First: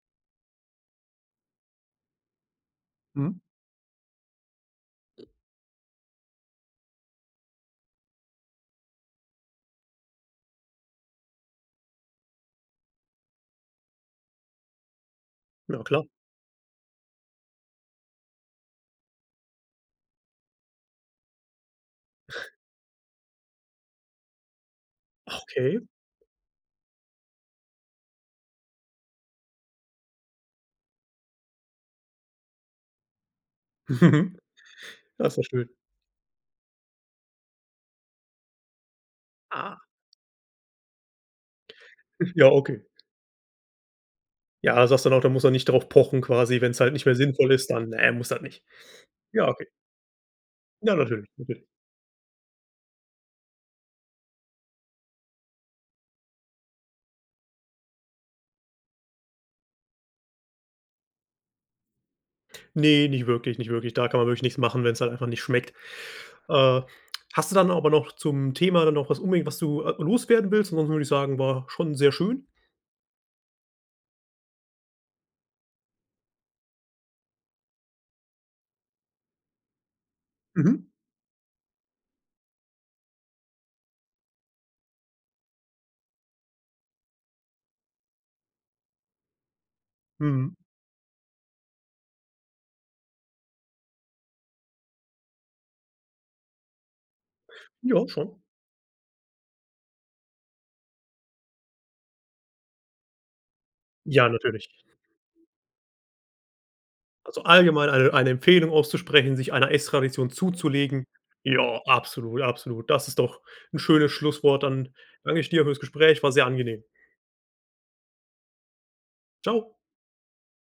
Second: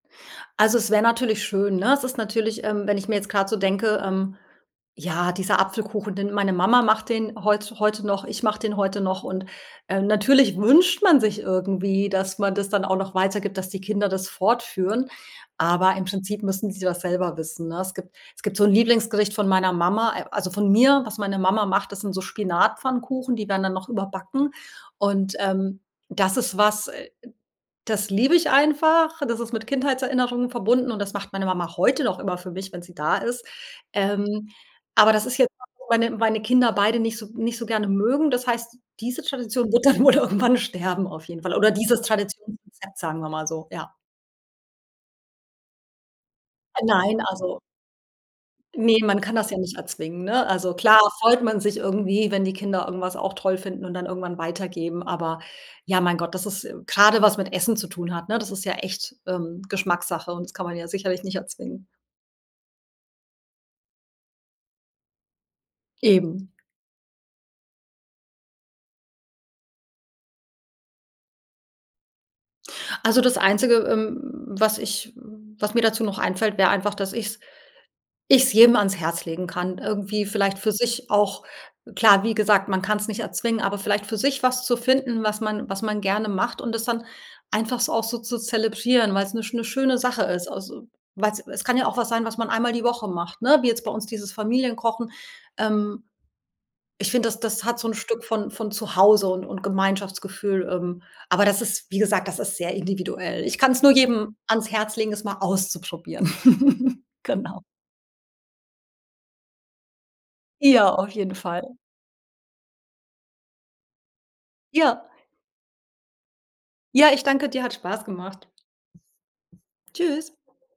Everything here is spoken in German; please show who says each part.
Speaker 1: Also, es wäre natürlich schön, ne? Es ist natürlich ähm, wenn ich mir jetzt
Speaker 2: Mhm.
Speaker 1: grad so denke, ähm, ja, dieser Apfelkuchen, den meine Mama macht, den heutzu heute noch ich mache den heute noch und, äh, natürlich wünscht man sich irgendwie, dass man das dann auch noch weitergibt, dass die Kinder das fortführen,
Speaker 2: Ja,
Speaker 1: aber im
Speaker 2: klar.
Speaker 1: Prinzip müssen sie das selber wissen, ne? Es gibt es gibt so 'n Lieblingsgericht von meiner Mama äh, also von mir, was meine Mama macht. Das sind so Spinatpfannkuchen, die werden dann noch überbacken und,
Speaker 2: Okay.
Speaker 1: ähm, das ist was, äh, das liebe ich einfach, das ist mit Kindheitserinnerungen verbunden und das macht meine Mama heute noch immer für mich, wenn sie da ist,
Speaker 2: Mhm.
Speaker 1: ähm, aber das
Speaker 2: Ah, ist
Speaker 1: ist
Speaker 2: ja
Speaker 1: jetzt
Speaker 2: schön.
Speaker 1: was, wo meine meine Kinder beide nicht so nicht so gerne mögen. Das heißt, diese Tradition
Speaker 2: Ah.
Speaker 1: wird dann wohl irgendwann sterben, auf jeden Fall oder dieses
Speaker 2: Ja, okay.
Speaker 1: Traditionsrezept, sagen wir mal so. Ja.
Speaker 2: Ja, du sagst dann auch, da muss man nicht darauf pochen quasi, wenn es halt nicht mehr
Speaker 1: Nein,
Speaker 2: sinnvoll
Speaker 1: also
Speaker 2: ist, dann, ne, muss das nicht.
Speaker 1: ne, man kann
Speaker 2: Ja,
Speaker 1: das ja
Speaker 2: okay.
Speaker 1: nicht erzwingen, ne? Also
Speaker 2: Ja
Speaker 1: klar,
Speaker 2: natürlich,
Speaker 1: freut man
Speaker 2: natürlich.
Speaker 1: sich irgendwie, wenn die Kinder irgendwas auch toll finden und dann irgendwann weitergeben, aber ja, mein Gott, das ist äh, grade was mit Essen zu tun hat, ne, das ist ja echt, ähm, Geschmackssache und das kann man ja sicherlich nicht erzwingen.
Speaker 2: Ne, nicht wirklich, nicht wirklich. Da kann man wirklich nichts machen, wenn's halt einfach nicht schmeckt.
Speaker 1: Eben.
Speaker 2: Äh, hast du dann aber noch zum Thema dann noch was unbedingt, was du, äh, loswerden willst? Ansonsten würde ich sagen, war schon sehr schön.
Speaker 1: Also, das Einzige, ähm, was ich was mir dazu noch einfällt, wäre einfach, dass ich es ich es jedem ans Herz legen kann, irgendwie vielleicht für
Speaker 2: Mhm.
Speaker 1: sich auch klar, wie gesagt, man kann's nicht erzwingen, aber vielleicht für sich was zu finden, was man was man gerne macht und das dann einfach so auch so zu zelebrieren, weil es 'ne 'ne schöne Sache ist,
Speaker 2: Mhm.
Speaker 1: also, weil es es kann ja auch was sein, was man einmal die Woche macht, ne, wie jetzt bei uns dieses Familienkochen, ähm. Ich finde, das das hat so 'n
Speaker 2: Ja,
Speaker 1: Stück
Speaker 2: schon.
Speaker 1: von von zu Hause und und Gemeinschaftsgefühl, ähm, aber das ist wie gesagt, das ist sehr individuell. Ich kann es nur
Speaker 2: Ja
Speaker 1: jedem
Speaker 2: natürlich.
Speaker 1: ans Herz legen, es mal auszuprobieren.
Speaker 2: Also,
Speaker 1: Genau.
Speaker 2: allgemein eine eine Empfehlung auszusprechen, sich einer Ess-Tradition
Speaker 1: Ja,
Speaker 2: zuzulegen.
Speaker 1: auf jeden Fall.
Speaker 2: Ja, absolut absolut, das ist doch 'n schönes Schlusswort. Dann
Speaker 1: Ja.
Speaker 2: danke ich dir für das Gespräch, war sehr angenehm.
Speaker 1: Ja, ich danke dir. Hat Spaß gemacht.
Speaker 2: Tschau.
Speaker 1: Tschüss.